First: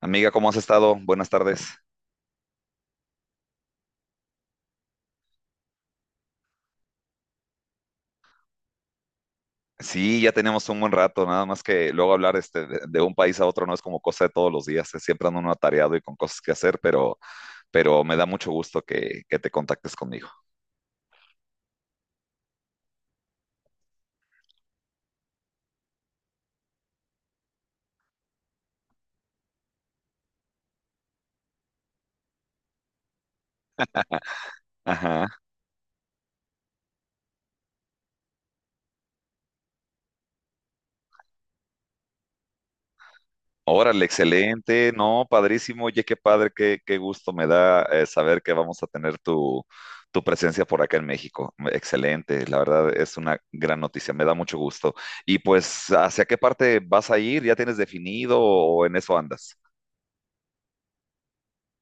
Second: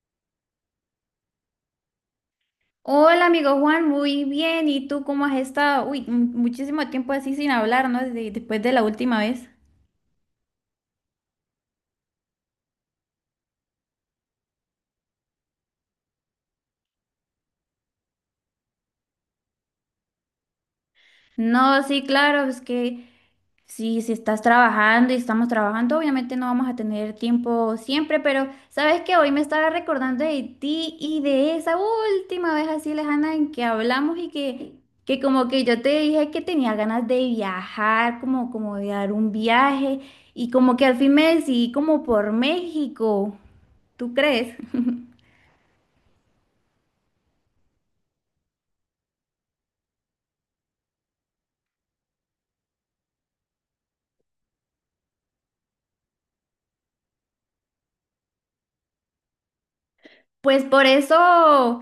Amiga, ¿cómo has estado? Buenas tardes. Hola, amigo Juan, muy bien. ¿Y tú cómo has estado? Uy, muchísimo tiempo así sin hablar, ¿no? Después de la última vez. Sí, ya tenemos un buen rato, nada más que luego hablar de un país a otro no es como cosa de todos los días, siempre ando uno atareado y con cosas que hacer, pero me da mucho gusto que te contactes conmigo. No, sí, claro, es que si estás trabajando y estamos trabajando, obviamente no vamos a tener tiempo siempre, pero sabes que hoy me estaba recordando de ti y de esa última vez así lejana en que hablamos y que Ajá. como que yo te dije que tenía ganas de viajar, como, como de dar un viaje y como que al fin me decidí como por México, Órale, ¿tú crees? excelente, no, padrísimo, oye, qué padre, qué gusto me da saber que vamos a tener tu presencia por acá en México. Excelente, la verdad es una gran noticia, me da mucho gusto. Y pues, ¿hacia qué parte vas a ir? ¿Ya tienes definido o en eso andas? Pues por eso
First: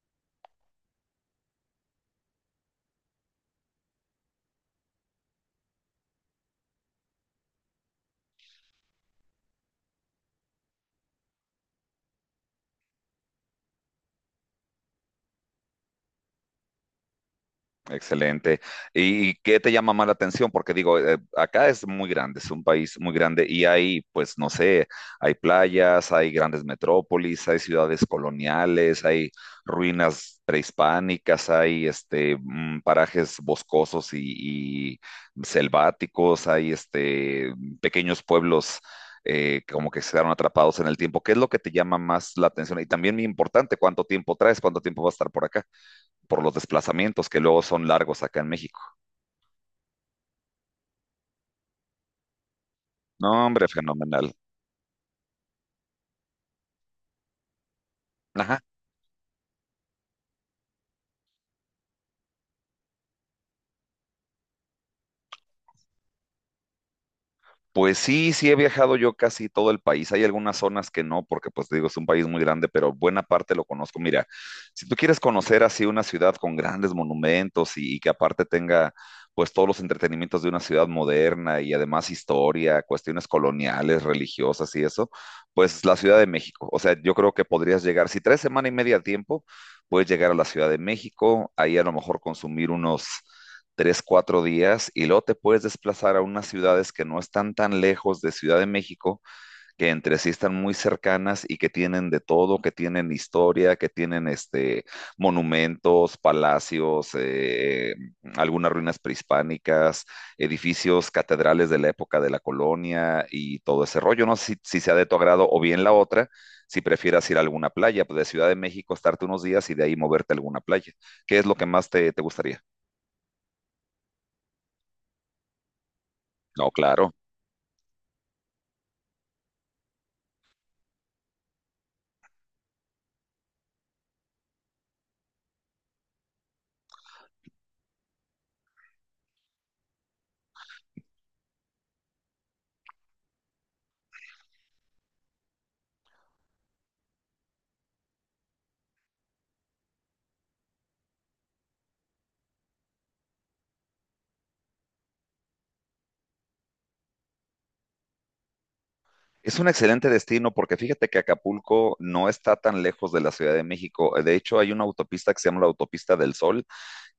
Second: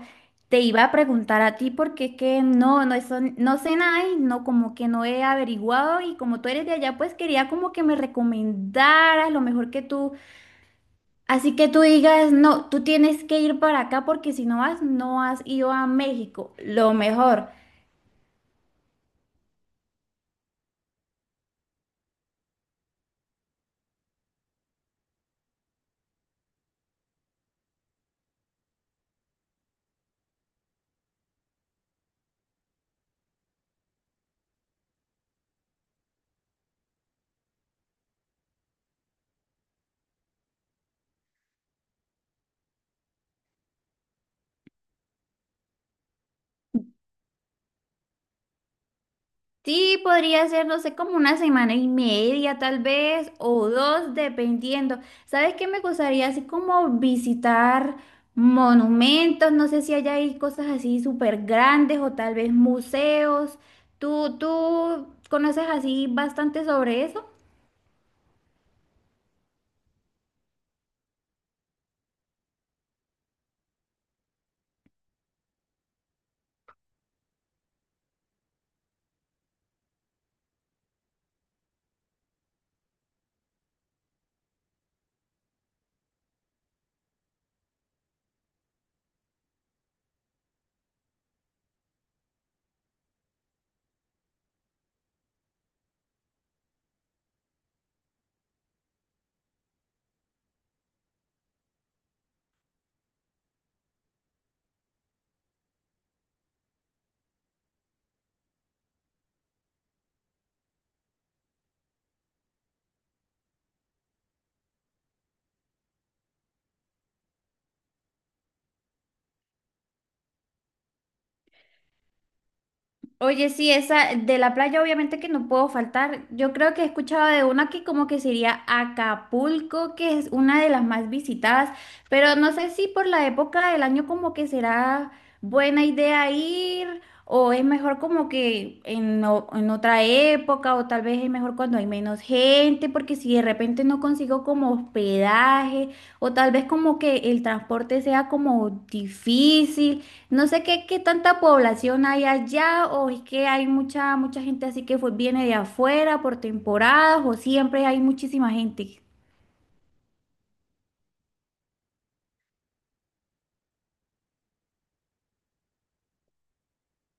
te iba a preguntar a ti, porque es que eso, no sé nada y no, como que no he averiguado y como tú eres de allá, pues quería como que me recomendaras lo mejor que tú, así que tú digas, no, tú tienes que ir para acá porque si no vas, no has ido a México, lo mejor. Excelente. ¿Y qué te llama más la atención? Porque digo, acá es muy grande, es un país muy grande y hay, pues, no sé, hay playas, hay grandes metrópolis, hay ciudades coloniales, hay ruinas prehispánicas, hay parajes boscosos y selváticos, hay pequeños pueblos como que se quedaron atrapados en el tiempo. ¿Qué es lo que te llama más la atención? Y también muy importante, ¿cuánto tiempo traes? ¿Cuánto tiempo vas a estar por acá? Por los desplazamientos que luego son largos acá en México. Sí, podría ser, no sé, como una semana y media tal No, vez, hombre, o dos, fenomenal. dependiendo. ¿Sabes qué me gustaría? Así como visitar Ajá. monumentos, no sé si allá hay cosas así súper grandes o tal vez museos. ¿Tú conoces así bastante sobre eso? Pues sí, sí he viajado yo casi todo el país. Hay algunas zonas que no, porque pues te digo, es un país muy grande, pero buena parte lo conozco. Mira, si tú quieres conocer así una ciudad con grandes monumentos y que aparte tenga pues todos los entretenimientos de una ciudad moderna y además historia, cuestiones coloniales, religiosas y eso, pues la Ciudad de México. O sea, yo creo que podrías llegar, si tres semanas y media a tiempo, puedes llegar a la Ciudad de México, ahí a lo mejor consumir unos tres, cuatro días y luego te puedes desplazar a unas ciudades que no están tan lejos de Ciudad de México, que entre sí están muy cercanas y que tienen de todo, que tienen historia, que tienen monumentos, palacios, algunas ruinas prehispánicas, edificios, catedrales de la época de la colonia y todo ese rollo. No sé si sea de tu agrado o bien la otra si prefieras ir a alguna playa, pues de Ciudad de México estarte unos días y de ahí moverte a alguna playa. ¿Qué es lo que más te gustaría? Oye, sí, esa de la playa obviamente que no puedo faltar. Yo No, creo que he claro. escuchado de una que como que sería Acapulco, que es una de las más visitadas, pero no sé si por la época del año como que será buena idea ir o es mejor como que en otra época o tal vez es mejor cuando hay menos gente, porque si de repente no consigo como hospedaje o tal vez como que el transporte sea como difícil. No sé qué tanta población hay allá, o es que hay mucha gente así que viene de afuera por temporadas, o siempre hay muchísima gente. Es un excelente destino porque fíjate que Acapulco no está tan lejos de la Ciudad de México. De hecho, hay una autopista que se llama la Autopista del Sol,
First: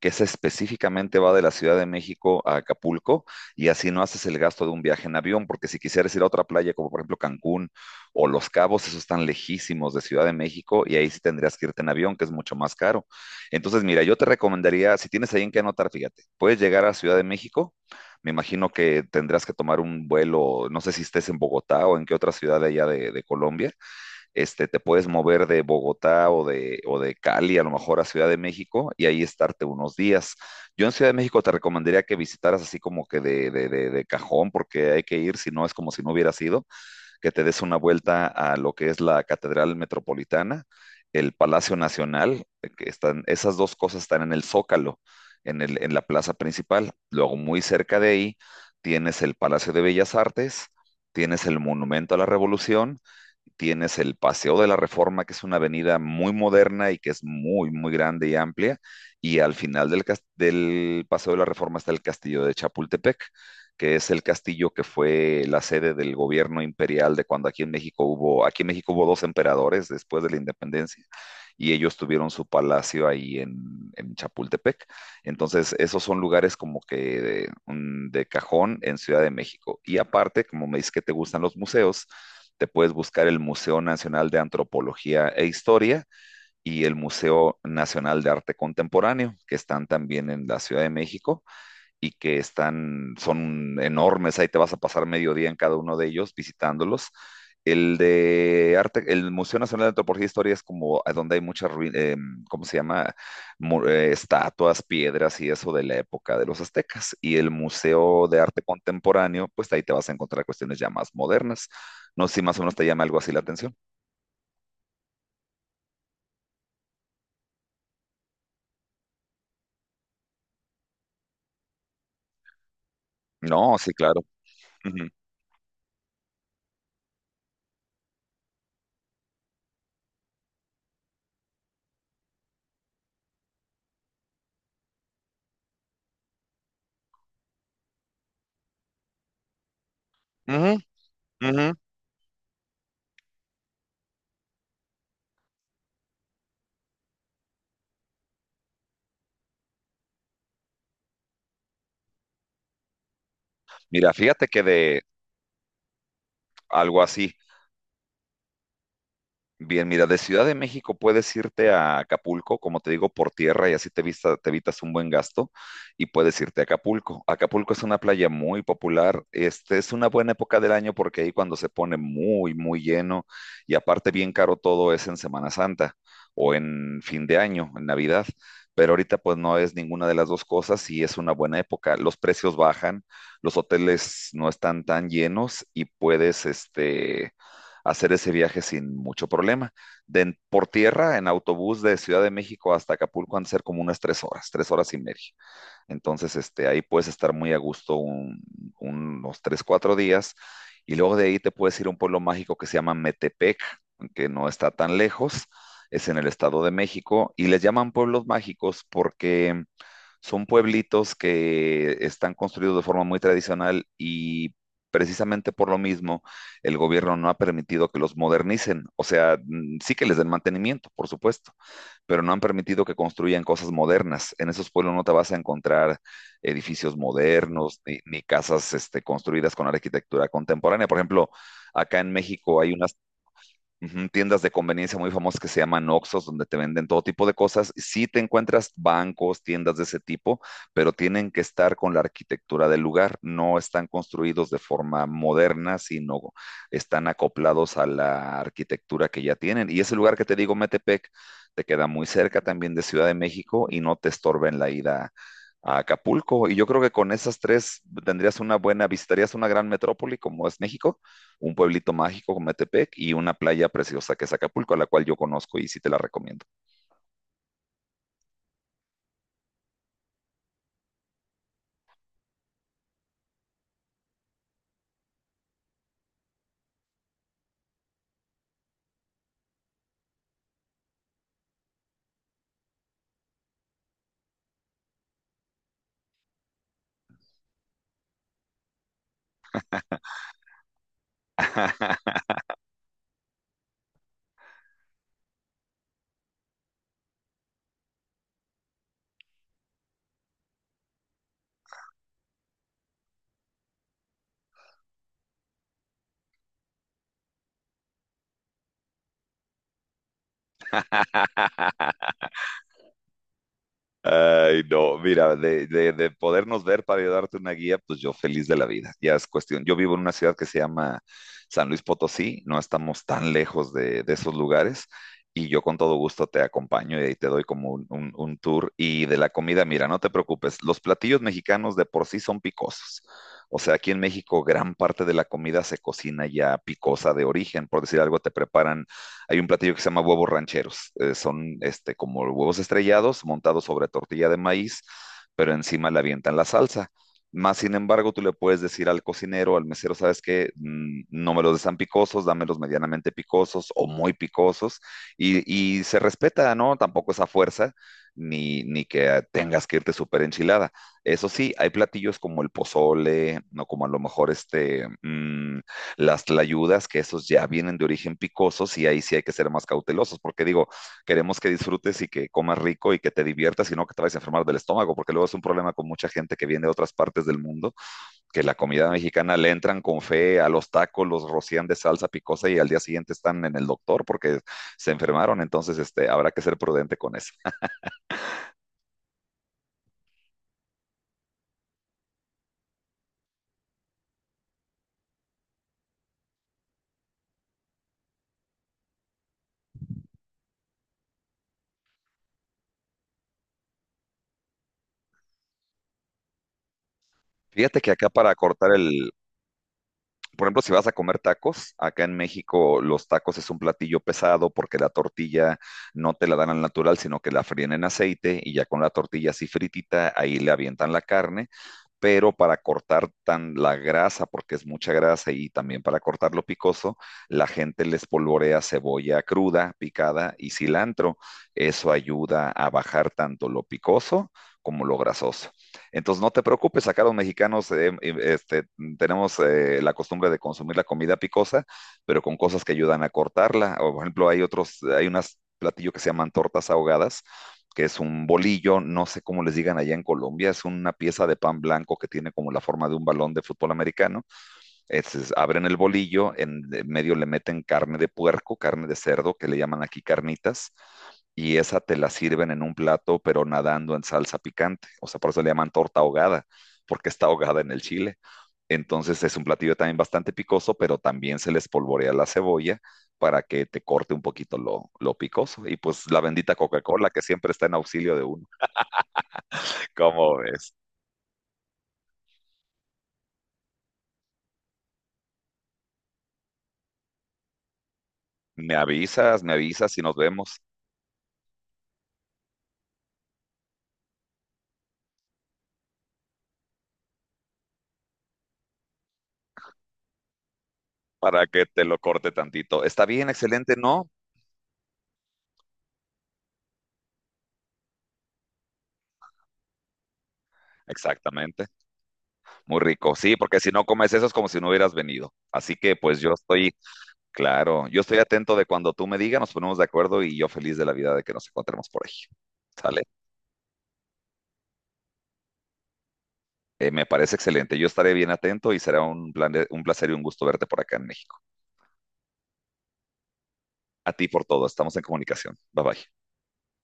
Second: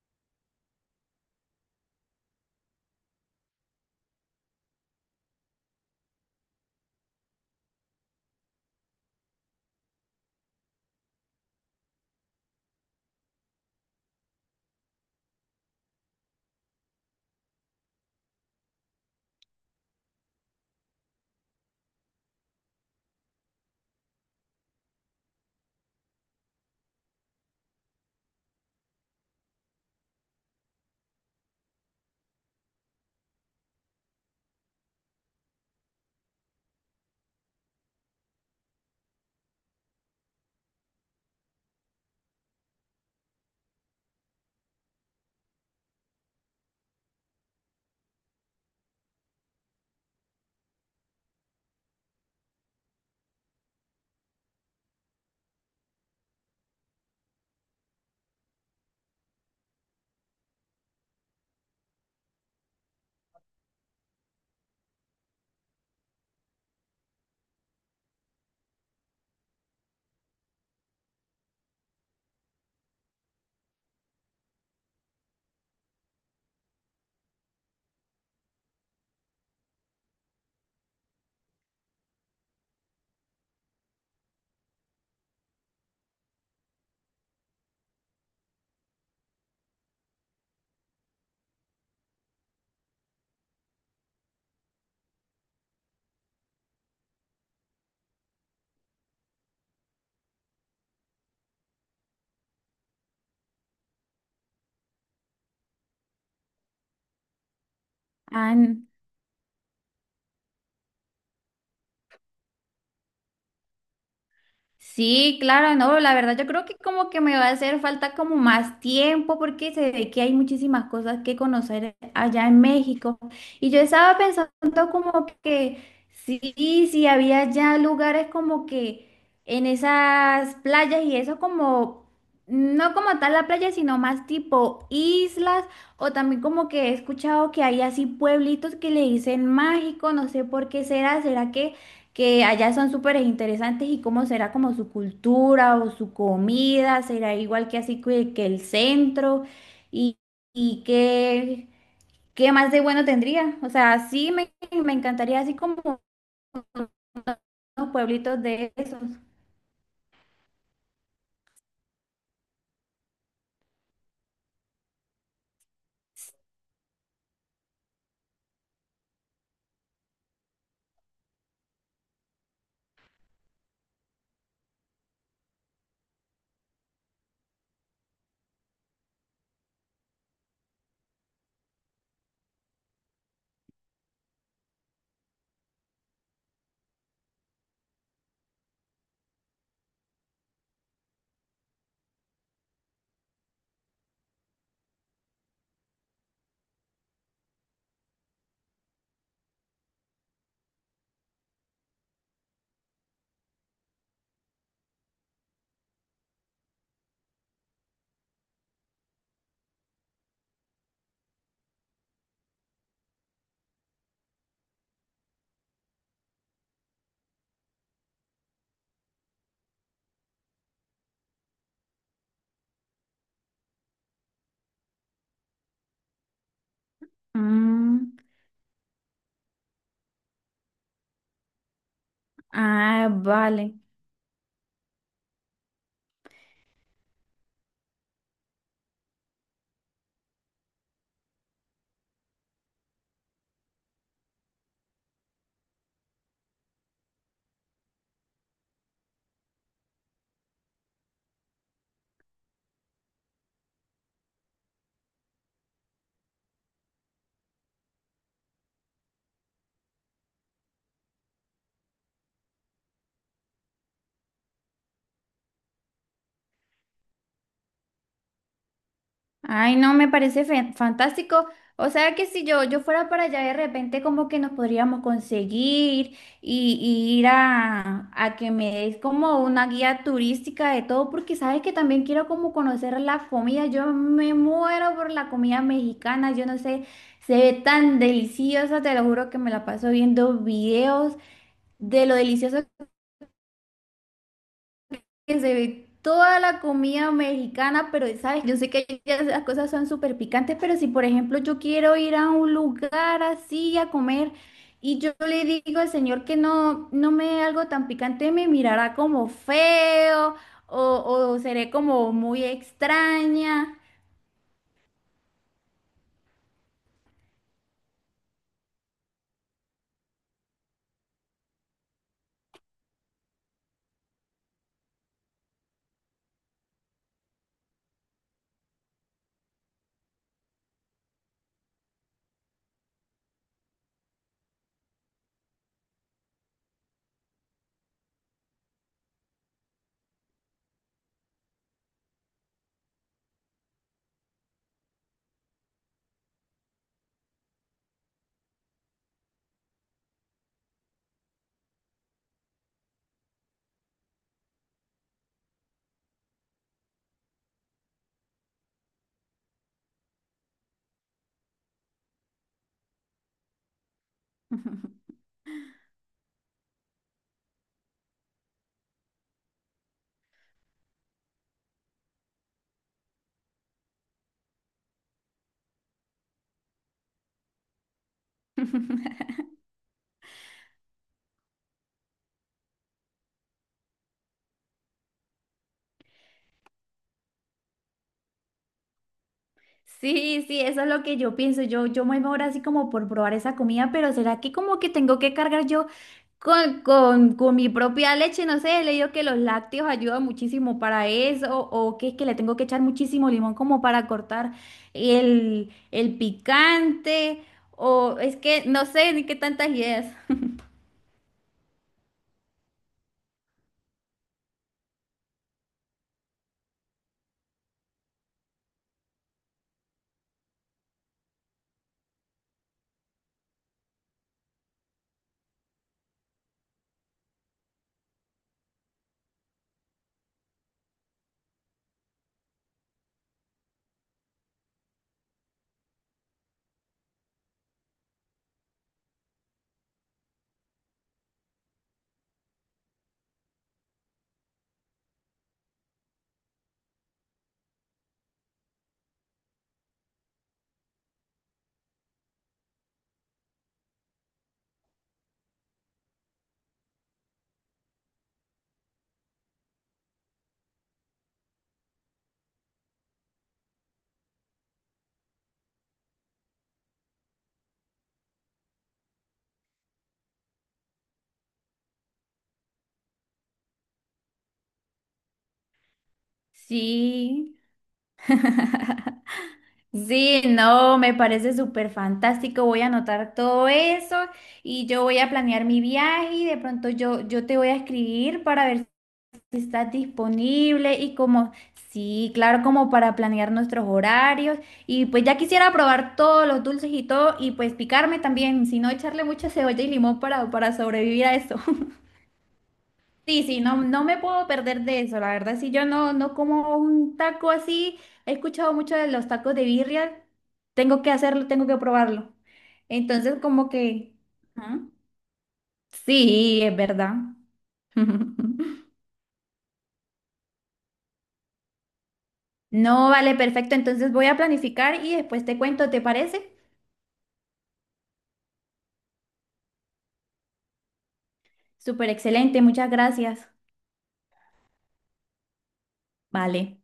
que esa específicamente va de la Ciudad de México a Acapulco y así no haces el gasto de un viaje en avión, porque si quisieras ir a otra playa como por ejemplo Cancún o Los Cabos, esos están lejísimos de Ciudad de México y ahí sí tendrías que irte en avión, que es mucho más caro. Entonces, mira, yo te recomendaría, si tienes ahí en qué anotar, fíjate, puedes llegar a Ciudad de México. Me imagino que tendrás que tomar un vuelo, no sé si estés en Bogotá o en qué otra ciudad de allá de Colombia, te puedes mover de Bogotá o de Cali a lo mejor a Ciudad de México y ahí estarte unos días. Yo en Ciudad de México te recomendaría que visitaras así como que de cajón, porque hay que ir, si no es como si no hubiera sido, que te des una vuelta a lo que es la Catedral Metropolitana, el Palacio Nacional, que están, esas dos cosas están en el Zócalo, en la plaza principal. Luego muy cerca de ahí tienes el Palacio de Bellas Artes, tienes el Monumento a la Revolución, tienes el Paseo de la Reforma, que es una avenida muy moderna y que es muy, muy grande y amplia, y al final del Paseo de la Reforma está el Castillo de Chapultepec, que es el castillo que fue la sede del gobierno imperial de cuando aquí en México hubo, aquí en México hubo dos emperadores después de la independencia, y ellos tuvieron su palacio en Chapultepec. Entonces, esos son lugares como que de cajón en Ciudad de México. Y aparte, como me dices que te gustan los museos, te puedes buscar el Museo Nacional de Antropología e Historia y el Museo Nacional de Arte Contemporáneo, que están también en la Ciudad de México y que están, son enormes, ahí te vas a pasar medio día en cada uno de ellos visitándolos. El de arte, el Museo Nacional de Antropología e Historia es como a donde hay muchas, ¿cómo se llama? Estatuas, piedras y eso de la época de los aztecas. Y el Museo de Ah, Arte Contemporáneo, pues ahí te vas a encontrar cuestiones ya más modernas. No sé si más o menos te llama algo así la atención. sí, claro, no, la verdad yo creo que como que me va a hacer falta como más tiempo porque se ve que hay muchísimas cosas que conocer allá en México. Y No, yo sí, estaba claro. pensando Ujú, como que sí, sí, había ya lugares como que en esas playas y eso como, no como tal la playa, sino más tipo islas o también como que he escuchado que hay así pueblitos que le dicen mágico, no sé por ujú, qué será, ¿será ujú. que allá son súper interesantes y cómo será como su cultura o su comida, será igual que así que el centro y, y qué más de bueno tendría? O sea, Mira, fíjate que me de encantaría así como algo así, unos pueblitos de esos. bien, mira, de Ciudad de México puedes irte a Acapulco, como te digo, por tierra y así te evitas un buen gasto y puedes irte a Acapulco. Acapulco es una playa muy popular, este es una buena época del año porque ahí cuando se pone muy, muy lleno y aparte bien caro todo es en Semana Santa o en fin de año, en Navidad, pero ahorita pues no es ninguna de las dos cosas y es una buena época. Los precios bajan, los hoteles no están tan llenos y puedes, hacer ese viaje sin mucho problema. De, por tierra, en autobús de Ciudad de México hasta Acapulco han de ser como unas tres horas y media. Entonces, ahí puedes estar muy a gusto unos tres, cuatro días. Y luego de ahí te puedes ir a un pueblo mágico que se llama Metepec, que no está tan lejos, es en el Estado de México. Y les llaman pueblos mágicos porque son pueblitos que están construidos de forma muy tradicional y precisamente por lo mismo el gobierno no ha permitido que los modernicen. O sea, sí que les den mantenimiento, por supuesto, pero no han permitido que construyan cosas modernas. En esos pueblos no te vas a encontrar edificios modernos Mm, ni casas construidas con arquitectura contemporánea. Por ejemplo, acá en México hay una vale. ujú, tiendas de conveniencia muy famosas que se llaman Oxxos, donde te venden todo tipo de cosas. Sí te encuentras bancos, tiendas de ese tipo, pero tienen que estar con la arquitectura del lugar. No están construidos de forma moderna, sino están acoplados a la arquitectura que ya tienen. Y ese lugar que te digo, Metepec, te queda muy cerca también de Ciudad de México y no te estorba en la ida a Acapulco. Y yo creo que con esas tres tendrías una buena, visitarías una gran metrópoli como es México, un pueblito mágico como Metepec y una playa preciosa que es Acapulco, a la cual yo conozco y sí te la recomiendo. Ay, no, me parece fantástico. O sea que si yo fuera para allá de repente como que nos podríamos conseguir y ir a que me des como una guía turística de todo, porque sabes que también quiero como conocer la comida. Yo me muero por la comida mexicana, yo no sé, se ve tan deliciosa, te lo juro que me la paso viendo videos de lo delicioso que se ve toda la comida mexicana, pero sabes, yo sé que ya las cosas son súper picantes, pero si por ejemplo yo quiero ir a un lugar así a comer y yo le digo al señor que no me dé algo tan picante, me mirará como feo o, o seré como muy extraña. Ay, no, mira, de podernos ver para yo darte una guía, pues yo feliz de la vida. Ya es cuestión. Yo vivo en una ciudad que se llama San Luis Potosí, no estamos tan lejos de esos lugares y yo con todo gusto te acompaño y te doy como un tour. Y de la comida, mira, no te preocupes, los platillos mexicanos de por sí son picosos. O sea, aquí en México gran parte de la comida se cocina ya picosa de origen, por decir algo, te preparan hay un platillo que se llama huevos rancheros. Son como huevos estrellados montados sobre tortilla de maíz, pero encima le avientan la salsa. Más sin embargo, tú le puedes decir al cocinero, al mesero, ¿sabes qué? No me los des tan picosos, dámelos medianamente picosos o muy picosos. Y se respeta, ¿no? Tampoco esa fuerza, ni que tengas que irte súper enchilada. Eso sí, hay platillos como el pozole, no como a lo mejor las tlayudas, que esos ya vienen de origen picosos y ahí sí hay que ser más cautelosos, porque digo, queremos que disfrutes y que comas rico y que te diviertas y no que te vayas a enfermar del estómago, porque luego es un problema con mucha gente que viene de otras partes del mundo, que la comida mexicana le entran con fe a los tacos, los rocían de salsa picosa y al día siguiente están en el doctor porque se enfermaron, entonces habrá que ser prudente con eso. Sí, sí, eso es lo que yo pienso. Yo me ahora así como por probar esa comida, pero ¿será que como que tengo que cargar yo con, con mi propia leche? No sé, he leído que los lácteos ayudan muchísimo para eso, o que es que le tengo que echar muchísimo limón como para cortar el picante, Fíjate que acá o para es que cortar no sé ni qué tantas ideas. por ejemplo, si vas a comer tacos, acá en México los tacos es un platillo pesado porque la tortilla no te la dan al natural, sino que la fríen en aceite y ya con la tortilla así fritita, ahí le avientan la carne, pero para cortar tan la grasa, porque es mucha grasa, y también para cortar lo picoso, la gente les polvorea cebolla cruda, picada y cilantro. Eso ayuda a bajar tanto lo picoso como lo grasoso. Entonces, no te preocupes, acá los mexicanos tenemos la costumbre de consumir la comida picosa, pero con cosas que ayudan a cortarla. O, por ejemplo, hay otros, hay unas platillo que se llaman tortas ahogadas, que es un bolillo, no sé cómo les digan allá en Colombia, es una pieza de pan blanco que tiene como la forma de un balón de fútbol americano, es, abren el bolillo, en medio le meten carne de puerco, carne de cerdo, que le llaman aquí carnitas, y esa te la sirven en un plato, pero nadando en salsa picante. O sea, por eso le llaman torta ahogada, porque está ahogada en el chile. Entonces es un platillo también bastante picoso, pero también se les polvorea la cebolla para que te corte un poquito lo picoso. Y pues la bendita Coca-Cola que siempre Sí. está en auxilio de uno. ¿Cómo Sí, ves? no, me parece súper fantástico. Voy a anotar todo eso y yo voy a planear mi viaje y de pronto yo te voy a escribir para ver Me si estás avisas y nos vemos. disponible y como, sí, claro, como para planear nuestros horarios. Y pues ya quisiera probar todos los dulces y todo y pues picarme también, si no echarle mucha cebolla y limón para sobrevivir a Para eso. que te lo corte tantito. ¿Está bien? Sí, sí, Excelente, no, no ¿no? me puedo perder de eso, la verdad, si yo no como un taco así, he escuchado mucho de los tacos de birria, tengo que hacerlo, Exactamente. tengo que probarlo. Muy rico. Sí, Entonces, porque como si no comes que, eso es como si no ¿ah? hubieras venido. Así que pues yo Sí, estoy, es verdad. claro, yo estoy atento de cuando tú me digas, nos ponemos de acuerdo y yo feliz de la vida de que nos encontremos por ahí. ¿Sale? No, vale, perfecto, entonces voy a planificar y después te cuento, ¿te parece? Me parece excelente. Yo estaré bien atento y será un placer y un gusto verte por acá en México. Súper excelente, muchas gracias. A ti por todo. Estamos en comunicación. Bye bye. Vale.